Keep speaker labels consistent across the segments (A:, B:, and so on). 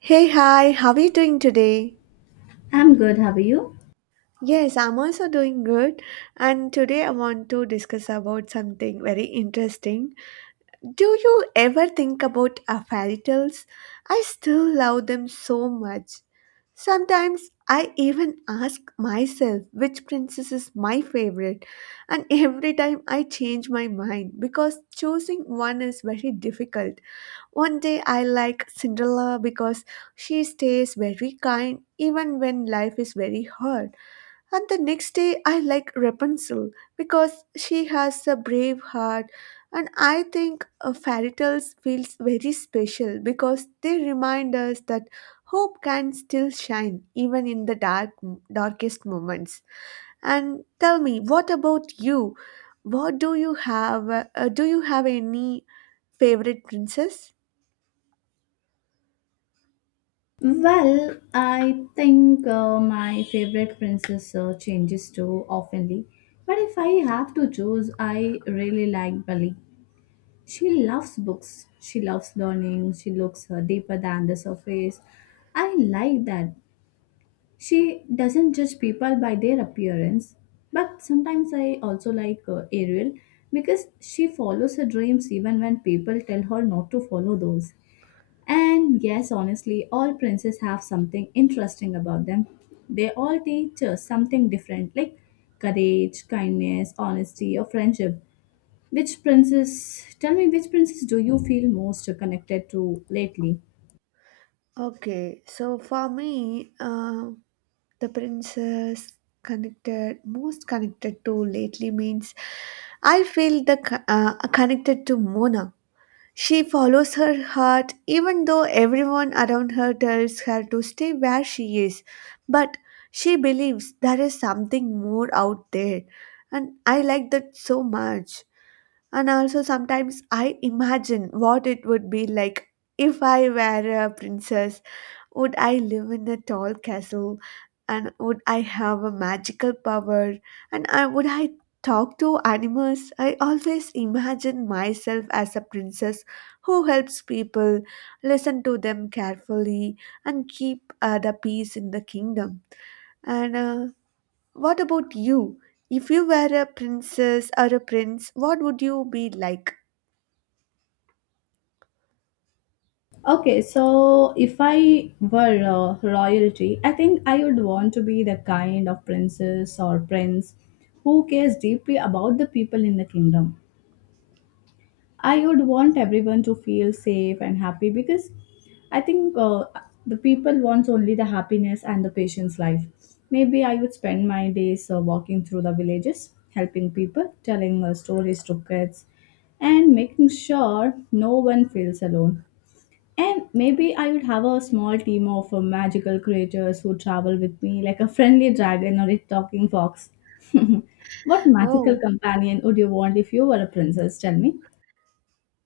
A: Hey, hi, how are you doing today?
B: I'm good, how are you?
A: Yes, I'm also doing good. And today I want to discuss about something very interesting. Do you ever think about fairy tales? I still love them so much. Sometimes I even ask myself which princess is my favorite, and every time I change my mind because choosing one is very difficult. One day I like Cinderella because she stays very kind even when life is very hard. And the next day I like Rapunzel because she has a brave heart. And I think fairy tales feels very special because they remind us that hope can still shine even in the darkest moments. And tell me, what about you? What do you have? Do you have any favorite princess?
B: Well, I think my favorite princess changes too oftenly. But if I have to choose, I really like Bali. She loves books, she loves learning, she looks deeper than the surface. I like that. She doesn't judge people by their appearance. But sometimes I also like Ariel because she follows her dreams even when people tell her not to follow those. And yes, honestly, all princes have something interesting about them. They all teach us something different, like courage, kindness, honesty, or friendship. Which princess, tell me, which princess do you feel most connected to lately?
A: Okay, so for me, the princess connected most connected to lately means I feel the connected to Mona. She follows her heart even though everyone around her tells her to stay where she is, but she believes there is something more out there, and I like that so much. And also sometimes I imagine what it would be like if I were a princess, would I live in a tall castle? And would I have a magical power? And would I talk to animals? I always imagine myself as a princess who helps people, listen to them carefully, and keep the peace in the kingdom. And what about you? If you were a princess or a prince, what would you be like?
B: Okay, so if I were royalty, I think I would want to be the kind of princess or prince who cares deeply about the people in the kingdom. I would want everyone to feel safe and happy because I think the people wants only the happiness and the patient's life. Maybe I would spend my days walking through the villages, helping people, telling stories to kids, and making sure no one feels alone. And maybe I would have a small team of magical creatures who travel with me, like a friendly dragon or a talking fox. What magical
A: Oh,
B: companion would you want if you were a princess? Tell me.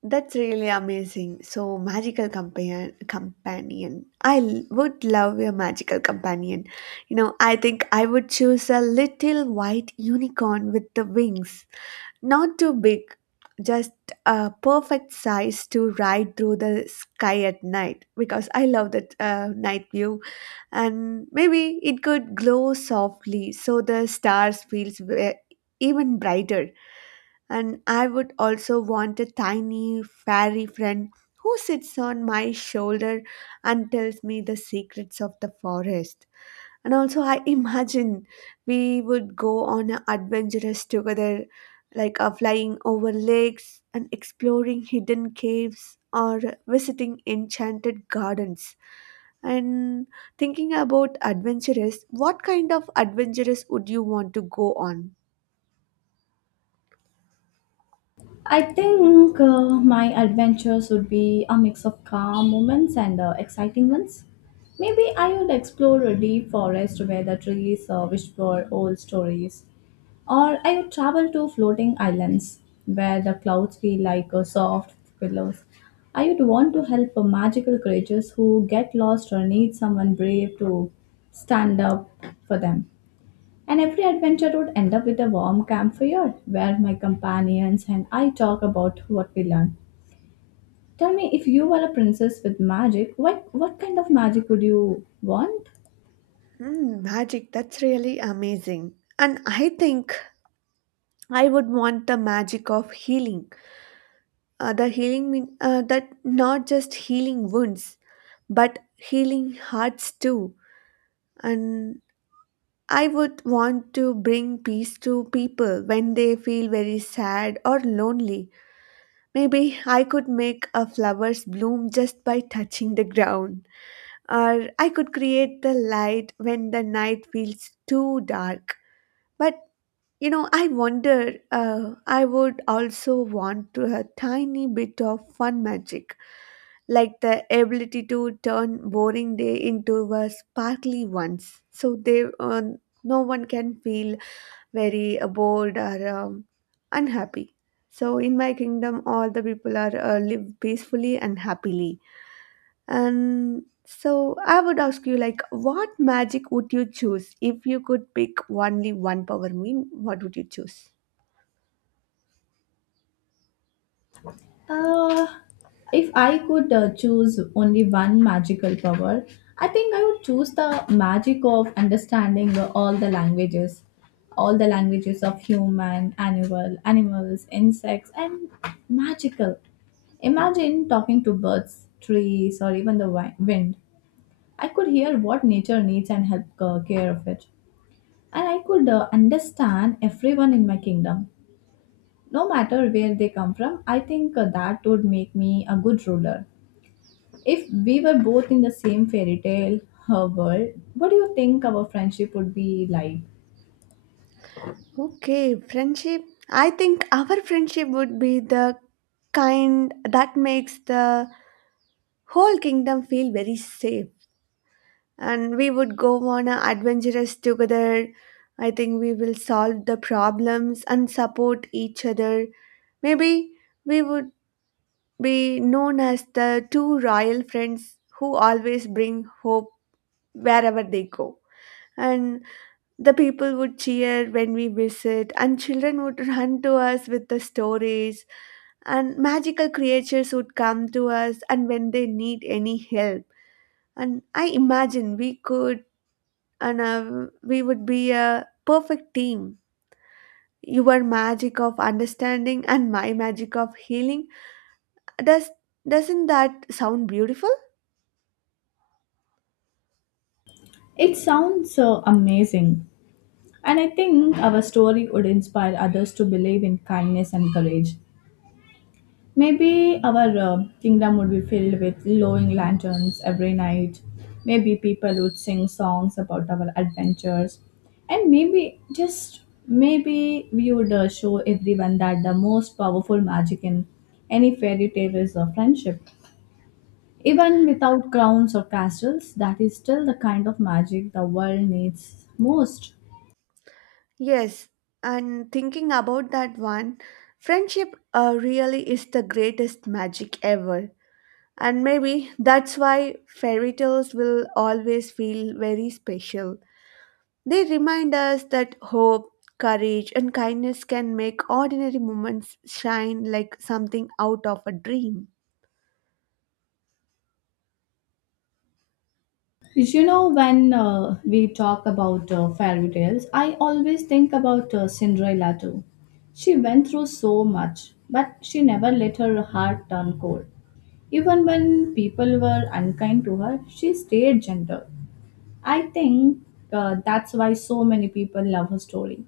A: that's really amazing. So, magical companion. Would love a magical companion. You know, I think I would choose a little white unicorn with the wings. Not too big, just a perfect size to ride through the sky at night because I love that night view. And maybe it could glow softly so the stars feels even brighter, and I would also want a tiny fairy friend who sits on my shoulder and tells me the secrets of the forest. And also, I imagine we would go on a adventures together, like flying over lakes and exploring hidden caves or visiting enchanted gardens. And thinking about adventurous, what kind of adventurous would you want to go on?
B: I think my adventures would be a mix of calm moments and exciting ones. Maybe I would explore a deep forest where the trees whisper old stories, or I would travel to floating islands where the clouds feel like soft pillows. I would want to help magical creatures who get lost or need someone brave to stand up for them. And every adventure would end up with a warm campfire where my companions and I talk about what we learned. Tell me, if you were a princess with magic, what kind of magic would you want?
A: Mm, magic, that's really amazing. And I think I would want the magic of healing. The healing mean that not just healing wounds, but healing hearts too. And I would want to bring peace to people when they feel very sad or lonely. Maybe I could make a flowers bloom just by touching the ground, or I could create the light when the night feels too dark. But you know, I wonder, I would also want to a tiny bit of fun magic, like the ability to turn boring day into a sparkly ones, so they no one can feel very bored or unhappy. So in my kingdom, all the people are live peacefully and happily. And so I would ask you, like, what magic would you choose if you could pick only one power? Mean, what would you choose?
B: Uh, if I could choose only one magical power, I think I would choose the magic of understanding all the languages of human, animals, insects, and magical. Imagine talking to birds, trees, or even the wind. I could hear what nature needs and help care of it. And I could understand everyone in my kingdom. No matter where they come from, I think that would make me a good ruler. If we were both in the same fairy tale world, what do you think our friendship would be like?
A: Okay, friendship. I think our friendship would be the kind that makes the whole kingdom feel very safe. And we would go on a adventures together. I think we will solve the problems and support each other. Maybe we would be known as the two royal friends who always bring hope wherever they go. And the people would cheer when we visit, and children would run to us with the stories, and magical creatures would come to us and when they need any help. And I imagine we could and we would be a perfect team. Your magic of understanding and my magic of healing. Does doesn't that sound beautiful?
B: It sounds so amazing. And I think our story would inspire others to believe in kindness and courage. Maybe our kingdom would be filled with glowing lanterns every night. Maybe people would sing songs about our adventures. And maybe, just maybe, we would show everyone that the most powerful magic in any fairy tale is friendship. Even without crowns or castles, that is still the kind of magic the world needs most.
A: Yes, and thinking about that one, friendship really is the greatest magic ever. And maybe that's why fairy tales will always feel very special. They remind us that hope, courage, and kindness can make ordinary moments shine like something out of a dream.
B: You know, when we talk about fairy tales, I always think about Cinderella too. She went through so much, but she never let her heart turn cold. Even when people were unkind to her, she stayed gentle. I think that's why so many people love her story.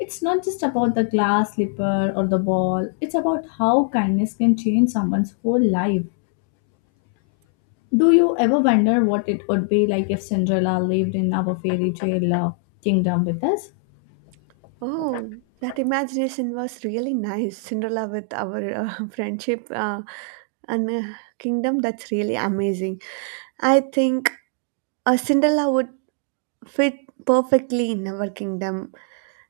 B: It's not just about the glass slipper or the ball, it's about how kindness can change someone's whole life. Do you ever wonder what it would be like if Cinderella lived in our fairy tale kingdom with us?
A: Oh, that imagination was really nice. Cinderella with our friendship and kingdom, that's really amazing. I think Cinderella would fit perfectly in our kingdom.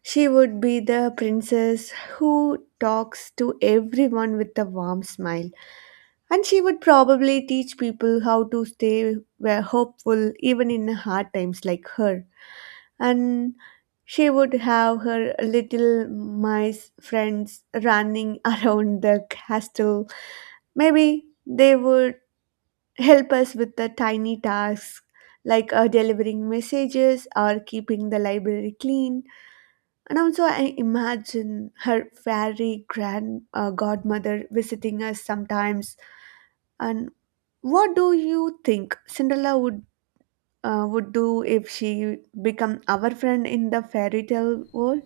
A: She would be the princess who talks to everyone with a warm smile. And she would probably teach people how to stay were hopeful even in hard times like her. And she would have her little mice friends running around the castle. Maybe they would help us with the tiny tasks like delivering messages or keeping the library clean, and also, I imagine her fairy grand godmother visiting us sometimes. And what do you think Cinderella would do if she become our friend in the fairy tale world?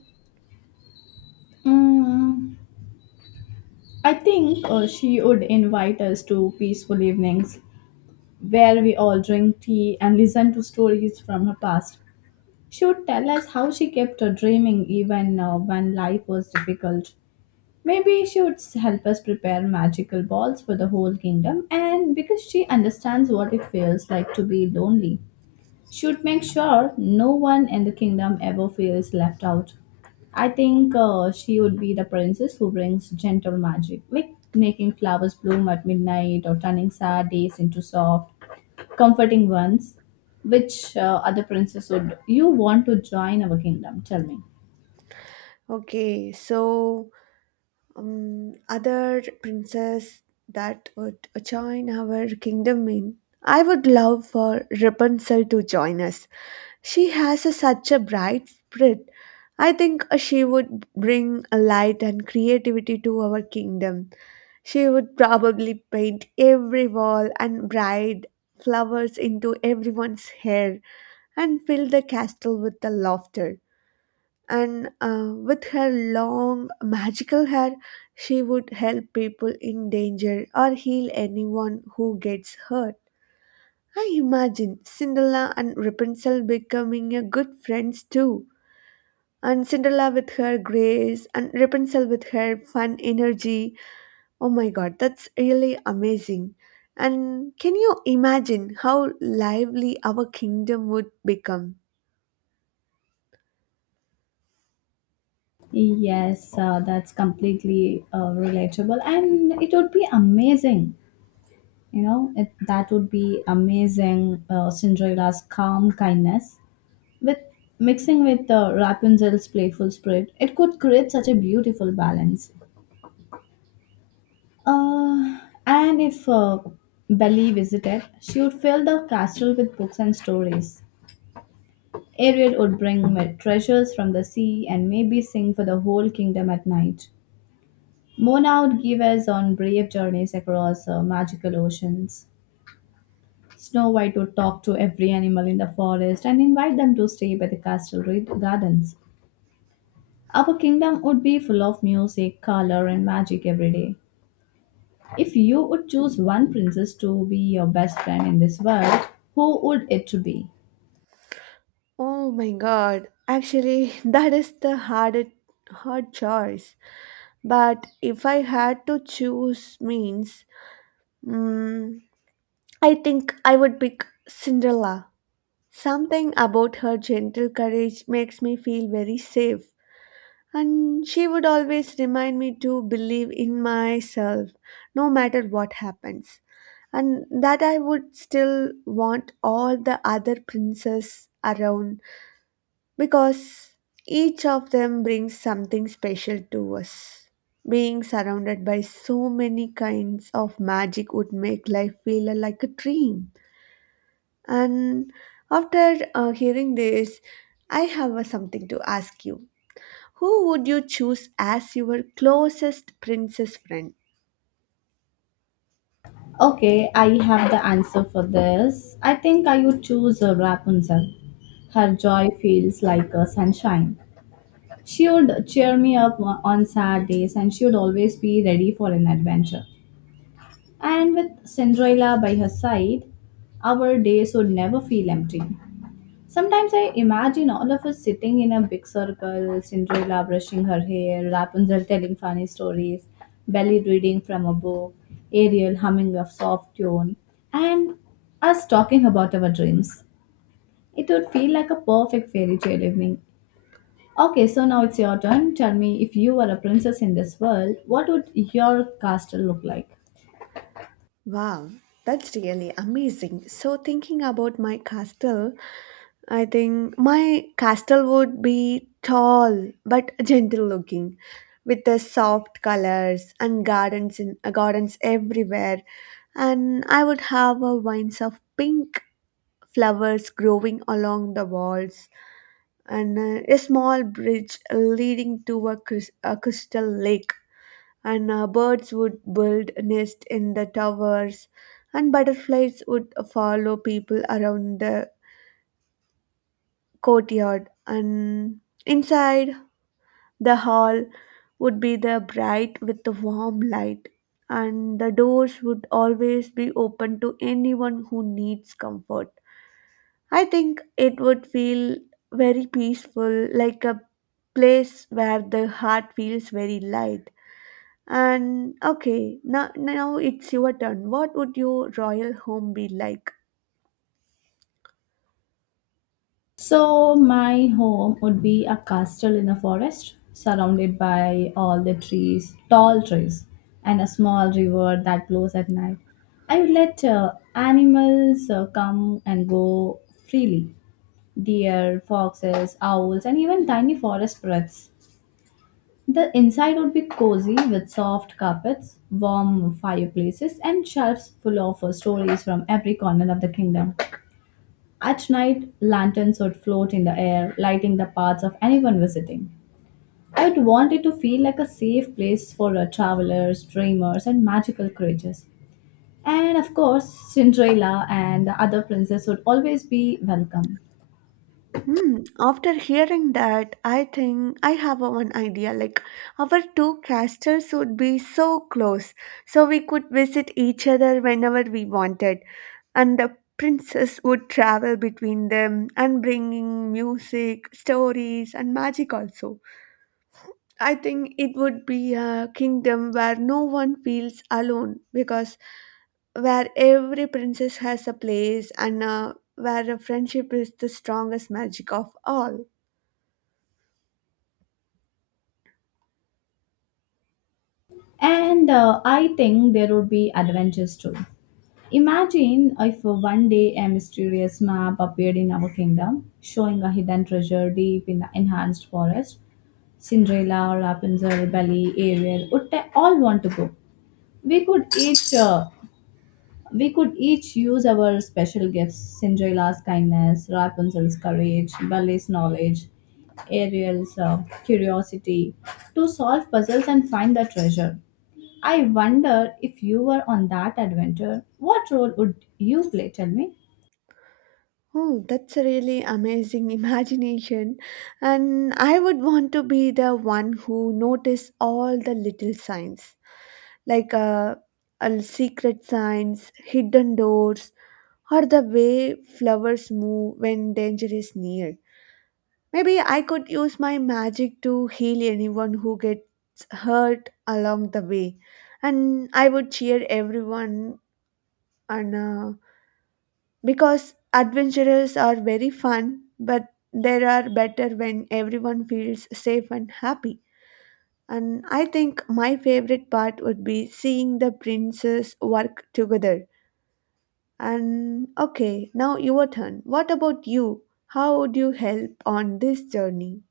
B: Mm, I think she would invite us to peaceful evenings where we all drink tea and listen to stories from her past. She would tell us how she kept her dreaming even when life was difficult. Maybe she would help us prepare magical balls for the whole kingdom, and because she understands what it feels like to be lonely. Should make sure no one in the kingdom ever feels left out. I think she would be the princess who brings gentle magic, like making flowers bloom at midnight or turning sad days into soft, comforting ones. Which other princess would you want to join our kingdom? Tell me.
A: Okay, so other princess that would join our kingdom in. I would love for Rapunzel to join us. She has such a bright spirit. I think she would bring a light and creativity to our kingdom. She would probably paint every wall and braid flowers into everyone's hair and fill the castle with the laughter. And with her long magical hair, she would help people in danger or heal anyone who gets hurt. I imagine Cinderella and Rapunzel becoming a good friends too. And Cinderella with her grace, and Rapunzel with her fun energy. Oh my god, that's really amazing. And can you imagine how lively our kingdom would become?
B: Yes, that's completely relatable, and it would be amazing. You know, that would be amazing. Cinderella's calm kindness with mixing with Rapunzel's playful spirit, it could create such a beautiful balance. Uh, and if Belly visited, she would fill the castle with books and stories. Ariel would bring treasures from the sea and maybe sing for the whole kingdom at night. Mona would give us on brave journeys across magical oceans. Snow White would talk to every animal in the forest and invite them to stay by the castle gardens. Our kingdom would be full of music, color, and magic every day. If you would choose one princess to be your best friend in this world, who would it be?
A: Oh my god, actually, that is the hard choice. But if I had to choose, means, mm, I think I would pick Cinderella. Something about her gentle courage makes me feel very safe. And she would always remind me to believe in myself no matter what happens, and that I would still want all the other princes around because each of them brings something special to us. Being surrounded by so many kinds of magic would make life feel like a dream. And after hearing this, I have something to ask you. Who would you choose as your closest princess friend?
B: Okay, I have the answer for this. I think I would choose Rapunzel. Her joy feels like a sunshine. She would cheer me up on sad days, and she would always be ready for an adventure. And with Cinderella by her side, our days would never feel empty. Sometimes I imagine all of us sitting in a big circle, Cinderella brushing her hair, Rapunzel telling funny stories, Belly reading from a book, Ariel humming a soft tune, and us talking about our dreams. It would feel like a perfect fairy tale evening. Okay, so now it's your turn. Tell me if you were a princess in this world, what would your castle look like?
A: Wow, that's really amazing. So, thinking about my castle, I think my castle would be tall but gentle looking with the soft colors and gardens everywhere, and I would have a vines of pink flowers growing along the walls, and a small bridge leading to a crystal lake, and birds would build nests in the towers, and butterflies would follow people around the courtyard. And inside, the hall would be the bright with the warm light, and the doors would always be open to anyone who needs comfort. I think it would feel very peaceful, like a place where the heart feels very light. And okay, now it's your turn. What would your royal home be like?
B: So, my home would be a castle in a forest, surrounded by all the trees, tall trees, and a small river that blows at night. I would let animals come and go freely: deer, foxes, owls, and even tiny forest birds. The inside would be cozy with soft carpets, warm fireplaces, and shelves full of stories from every corner of the kingdom. At night, lanterns would float in the air, lighting the paths of anyone visiting. I would want it to feel like a safe place for travelers, dreamers, and magical creatures. And of course, Cinderella and the other princess would always be welcome.
A: Hmm, after hearing that, I think I have a one idea. Like, our two castles would be so close, so we could visit each other whenever we wanted. And the princess would travel between them and bringing music, stories, and magic also. I think it would be a kingdom where no one feels alone because where every princess has a place, and where a friendship is the strongest magic of all.
B: And I think there would be adventures too. Imagine if one day a mysterious map appeared in our kingdom, showing a hidden treasure deep in the enhanced forest. Cinderella, Rapunzel, Belle, Ariel would all want to go. We could each uh, we could each use our special gifts. Cinderella's kindness, Rapunzel's courage, Belle's knowledge, Ariel's curiosity to solve puzzles and find the treasure. I wonder if you were on that adventure, what role would you play? Tell me.
A: Oh, that's a really amazing imagination. And I would want to be the one who notice all the little signs, like secret signs, hidden doors, or the way flowers move when danger is near. Maybe I could use my magic to heal anyone who gets hurt along the way. And I would cheer everyone on, because adventurers are very fun, but they are better when everyone feels safe and happy. And I think my favorite part would be seeing the princes work together. And okay, now your turn. What about you? How would you help on this journey?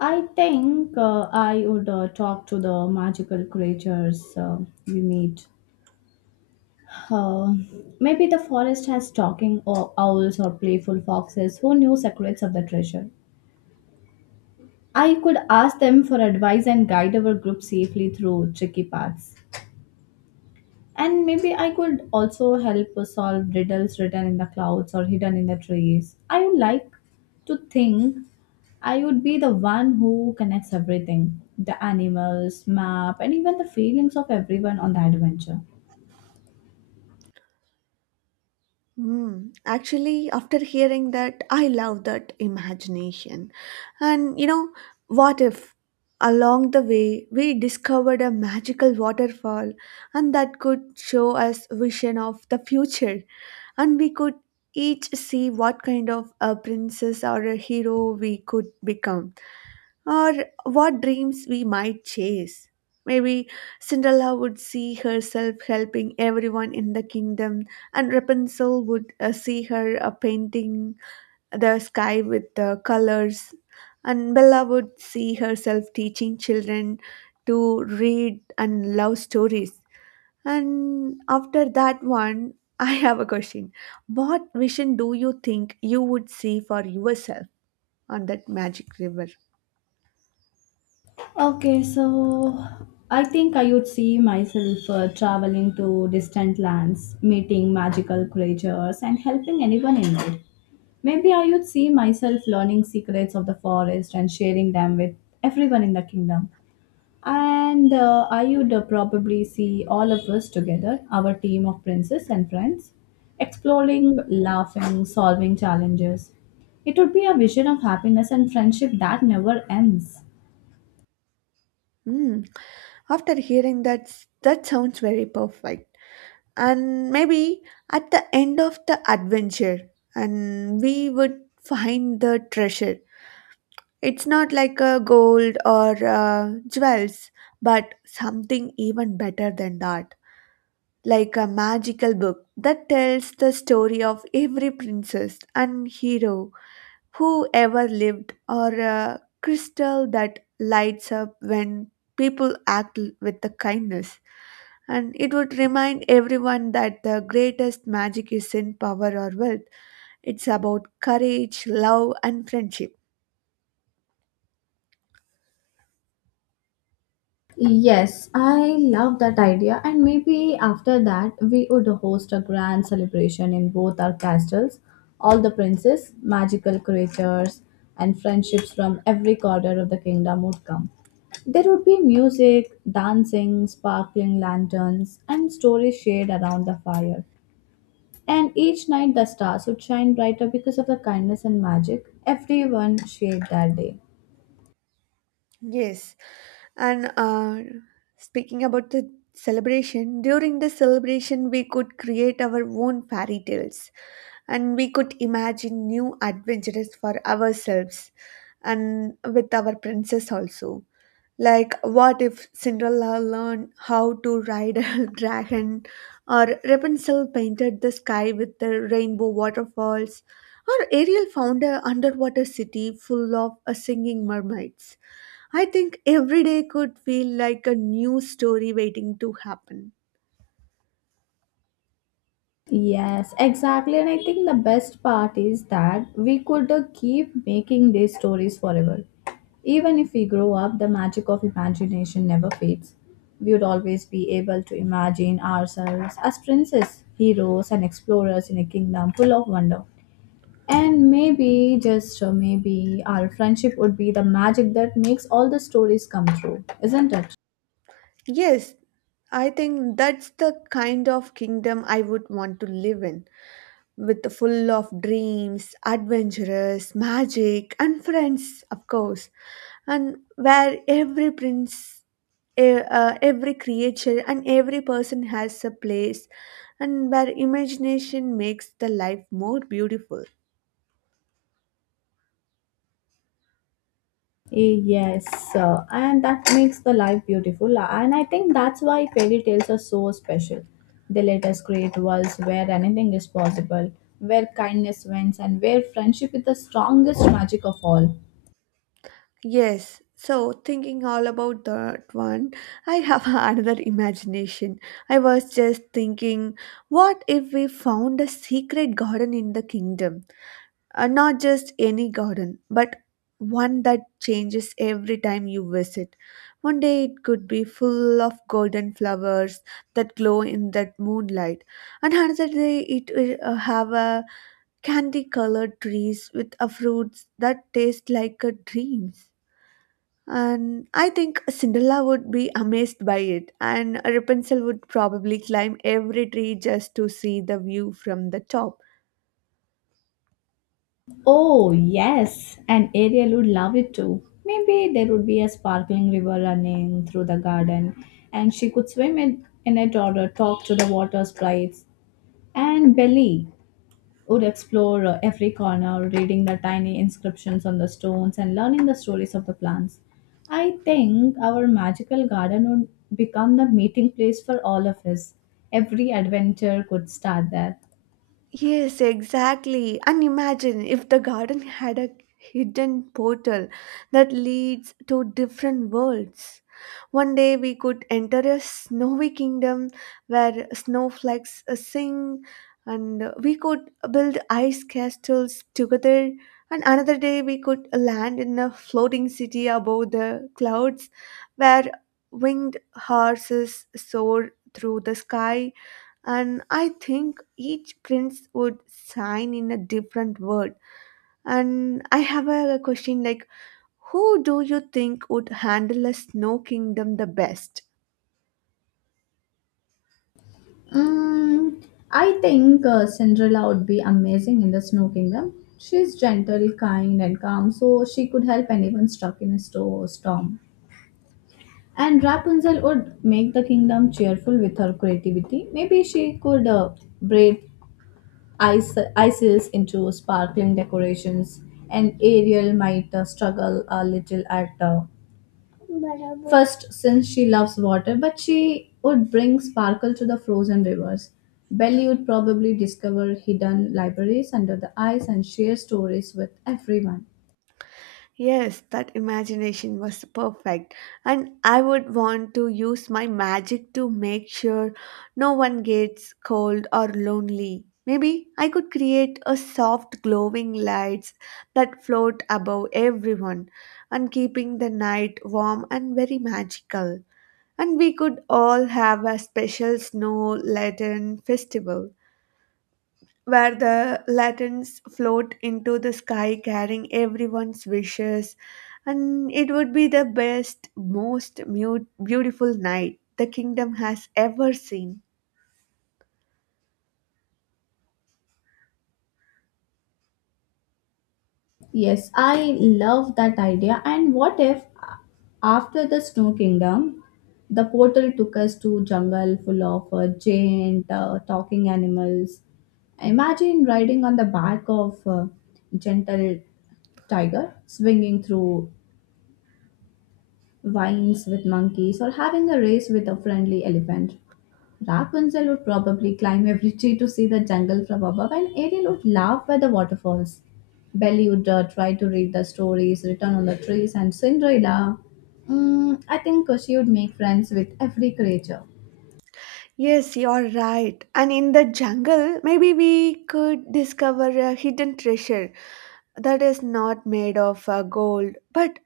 B: I think I would talk to the magical creatures we meet. Uh, Maybe the forest has talking owls or playful foxes who knew secrets of the treasure. I could ask them for advice and guide our group safely through tricky paths. And maybe I could also help solve riddles written in the clouds or hidden in the trees. I would like to think I would be the one who connects everything: the animals, map, and even the feelings of everyone on the adventure.
A: Mm, actually, after hearing that, I love that imagination. And you know, what if along the way we discovered a magical waterfall, and that could show us vision of the future, and we could each see what kind of a princess or a hero we could become, or what dreams we might chase. Maybe Cinderella would see herself helping everyone in the kingdom, and Rapunzel would see her painting the sky with the colors, and Bella would see herself teaching children to read and love stories. And after that one, I have a question. What vision do you think you would see for yourself on that magic river?
B: Okay, so I think I would see myself traveling to distant lands, meeting magical creatures, and helping anyone in need. Maybe I would see myself learning secrets of the forest and sharing them with everyone in the kingdom. And I would probably see all of us together, our team of princes and friends, exploring, laughing, solving challenges. It would be a vision of happiness and friendship that never ends.
A: Hmm. After hearing that, that sounds very perfect. And maybe at the end of the adventure, and we would find the treasure. It's not like a gold or jewels, but something even better than that. Like a magical book that tells the story of every princess and hero who ever lived, or a crystal that lights up when people with the kindness. And it would remind everyone that the greatest magic is in power or wealth. It's about courage, love, and friendship.
B: Yes, I love that idea, and maybe after that we would host a grand celebration in both our castles. All the princes, magical creatures, and friendships from every corner of the kingdom would come. There would be music, dancing, sparkling lanterns, and stories shared around the fire. And each night the stars would shine brighter because of the kindness and magic everyone shared that day.
A: Yes. And Speaking about the celebration, during the celebration, we could create our own fairy tales and we could imagine new adventures for ourselves and with our princess also. Like, what if Cinderella learned how to ride a dragon, or Rapunzel painted the sky with the rainbow waterfalls, or Ariel found an underwater city full of singing mermaids? I think every day could feel like a new story waiting to happen.
B: Yes, exactly. And I think the best part is that we could keep making these stories forever. Even if we grow up, the magic of imagination never fades. We would always be able to imagine ourselves as princes, heroes, and explorers in a kingdom full of wonder. And maybe, just maybe, our friendship would be the magic that makes all the stories come true, isn't it?
A: Yes, I think that's the kind of kingdom I would want to live in, with the full of dreams, adventurous, magic, and friends, of course, and where every prince, every creature, and every person has a place, and where imagination makes the life more beautiful.
B: Yes, and that makes the life beautiful. And I think that's why fairy tales are so special. They let us create worlds where anything is possible, where kindness wins, and where friendship is the strongest magic of all.
A: Yes, so thinking all about that one, I have another imagination. I was just thinking, what if we found a secret garden in the kingdom? Not just any garden, but one that changes every time you visit. One day it could be full of golden flowers that glow in that moonlight, and another day it will have a candy colored trees with a fruits that taste like a dreams. And I think Cinderella would be amazed by it, and Rapunzel would probably climb every tree just to see the view from the top.
B: Oh, yes, and Ariel would love it too. Maybe there would be a sparkling river running through the garden, and she could swim in it, or talk to the water sprites. And Belly would explore every corner, reading the tiny inscriptions on the stones and learning the stories of the plants. I think our magical garden would become the meeting place for all of us. Every adventure could start there.
A: Yes, exactly. And imagine if the garden had a hidden portal that leads to different worlds. One day we could enter a snowy kingdom where snowflakes sing, and we could build ice castles together. And another day we could land in a floating city above the clouds where winged horses soar through the sky. And I think each prince would shine in a different world. And I have a question like, who do you think would handle a snow kingdom the best?
B: Mm, I think Cinderella would be amazing in the Snow Kingdom. She's gentle, kind, and calm, so she could help anyone stuck in a storm. And Rapunzel would make the kingdom cheerful with her creativity. Maybe she could braid ices into sparkling decorations, and Ariel might struggle a little at first since she loves water, but she would bring sparkle to the frozen rivers. Belly would probably discover hidden libraries under the ice and share stories with everyone.
A: Yes, that imagination was perfect, and I would want to use my magic to make sure no one gets cold or lonely. Maybe I could create a soft glowing lights that float above everyone and keeping the night warm and very magical. And we could all have a special snow laden festival where the lanterns float into the sky carrying everyone's wishes, and it would be the best beautiful night the kingdom has ever seen.
B: Yes, I love that idea. And what if after the Snow Kingdom, the portal took us to jungle full of giant talking animals? Imagine riding on the back of a gentle tiger, swinging through vines with monkeys, or having a race with a friendly elephant. Rapunzel would probably climb every tree to see the jungle from above, and Ariel would laugh by the waterfalls. Belly would try to read the stories written on the trees, and Cinderella, mm, I think she would make friends with every creature.
A: Yes, you're right. And in the jungle maybe we could discover a hidden treasure that is not made of gold but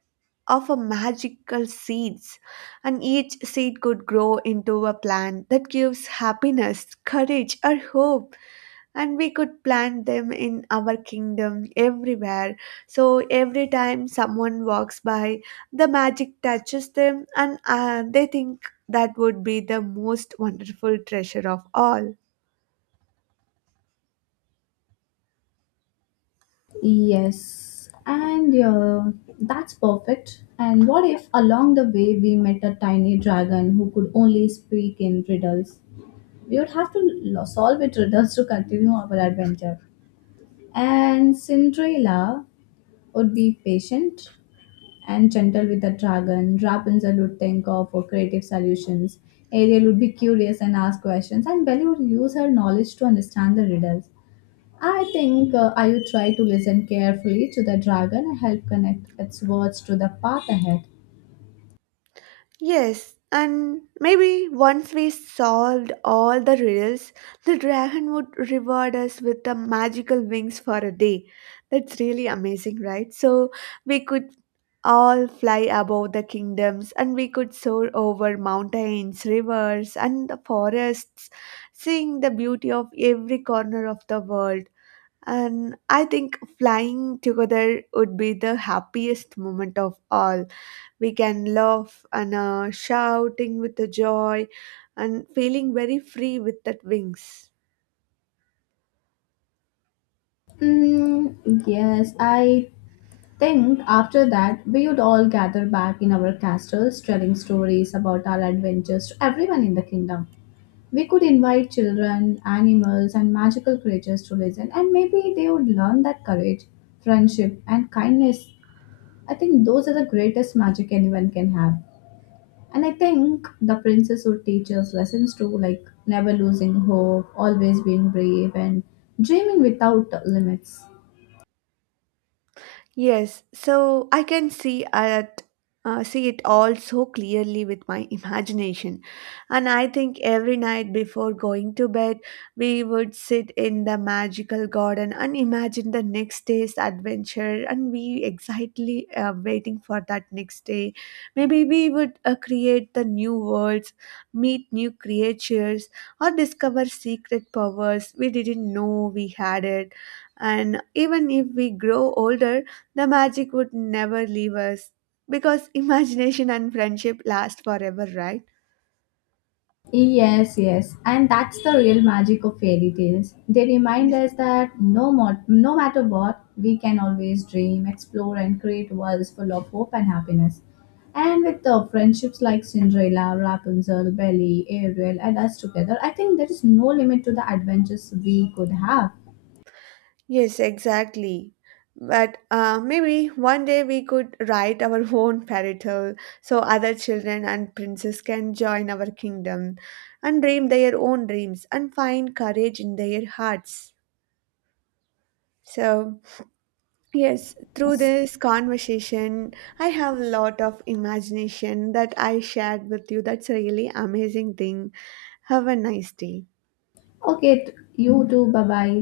A: of a magical seeds, and each seed could grow into a plant that gives happiness, courage, or hope, and we could plant them in our kingdom everywhere, so every time someone walks by, the magic touches them and they think that would be the most wonderful treasure of all.
B: Yes, and that's perfect. And what if along the way we met a tiny dragon who could only speak in riddles? We would have to solve it riddles to continue our adventure. And Cinderella would be patient and gentle with the dragon. Rapunzel would think of creative solutions. Ariel would be curious and ask questions. And Belle would use her knowledge to understand the riddles. I think I would try to listen carefully to the dragon and help connect its words to the path ahead.
A: Yes, and maybe once we solved all the riddles, the dragon would reward us with the magical wings for a day. That's really amazing, right? So we could all fly above the kingdoms and we could soar over mountains, rivers, and the forests, seeing the beauty of every corner of the world. And I think flying together would be the happiest moment of all. We can laugh and shouting with the joy and feeling very free with that wings.
B: Mm, yes, I think after that we would all gather back in our castles telling stories about our adventures to everyone in the kingdom. We could invite children, animals, and magical creatures to listen, and maybe they would learn that courage, friendship, and kindness. I think those are the greatest magic anyone can have. And I think the princess would teach us lessons too, like never losing hope, always being brave, and dreaming without limits.
A: Yes, so I can see at see it all so clearly with my imagination. And I think every night before going to bed, we would sit in the magical garden and imagine the next day's adventure. And we excitedly waiting for that next day. Maybe we would create the new worlds, meet new creatures, or discover secret powers we didn't know we had it. And even if we grow older, the magic would never leave us because imagination and friendship last forever, right?
B: Yes, yes, and that's the real magic of fairy tales. They remind
A: Yes,
B: us that no matter what, we can always dream, explore, and create worlds full of hope and happiness. And with the friendships like Cinderella, Rapunzel, Belly, Ariel, and us together, I think there is no limit to the adventures we could have.
A: yes exactly. But maybe one day we could write our own fairy tale so other children and princes can join our kingdom and dream their own dreams and find courage in their hearts. So, yes, through this conversation, I have a lot of imagination that I shared with you. That's a really amazing thing. Have a nice day.
B: Okay, you too. Bye bye.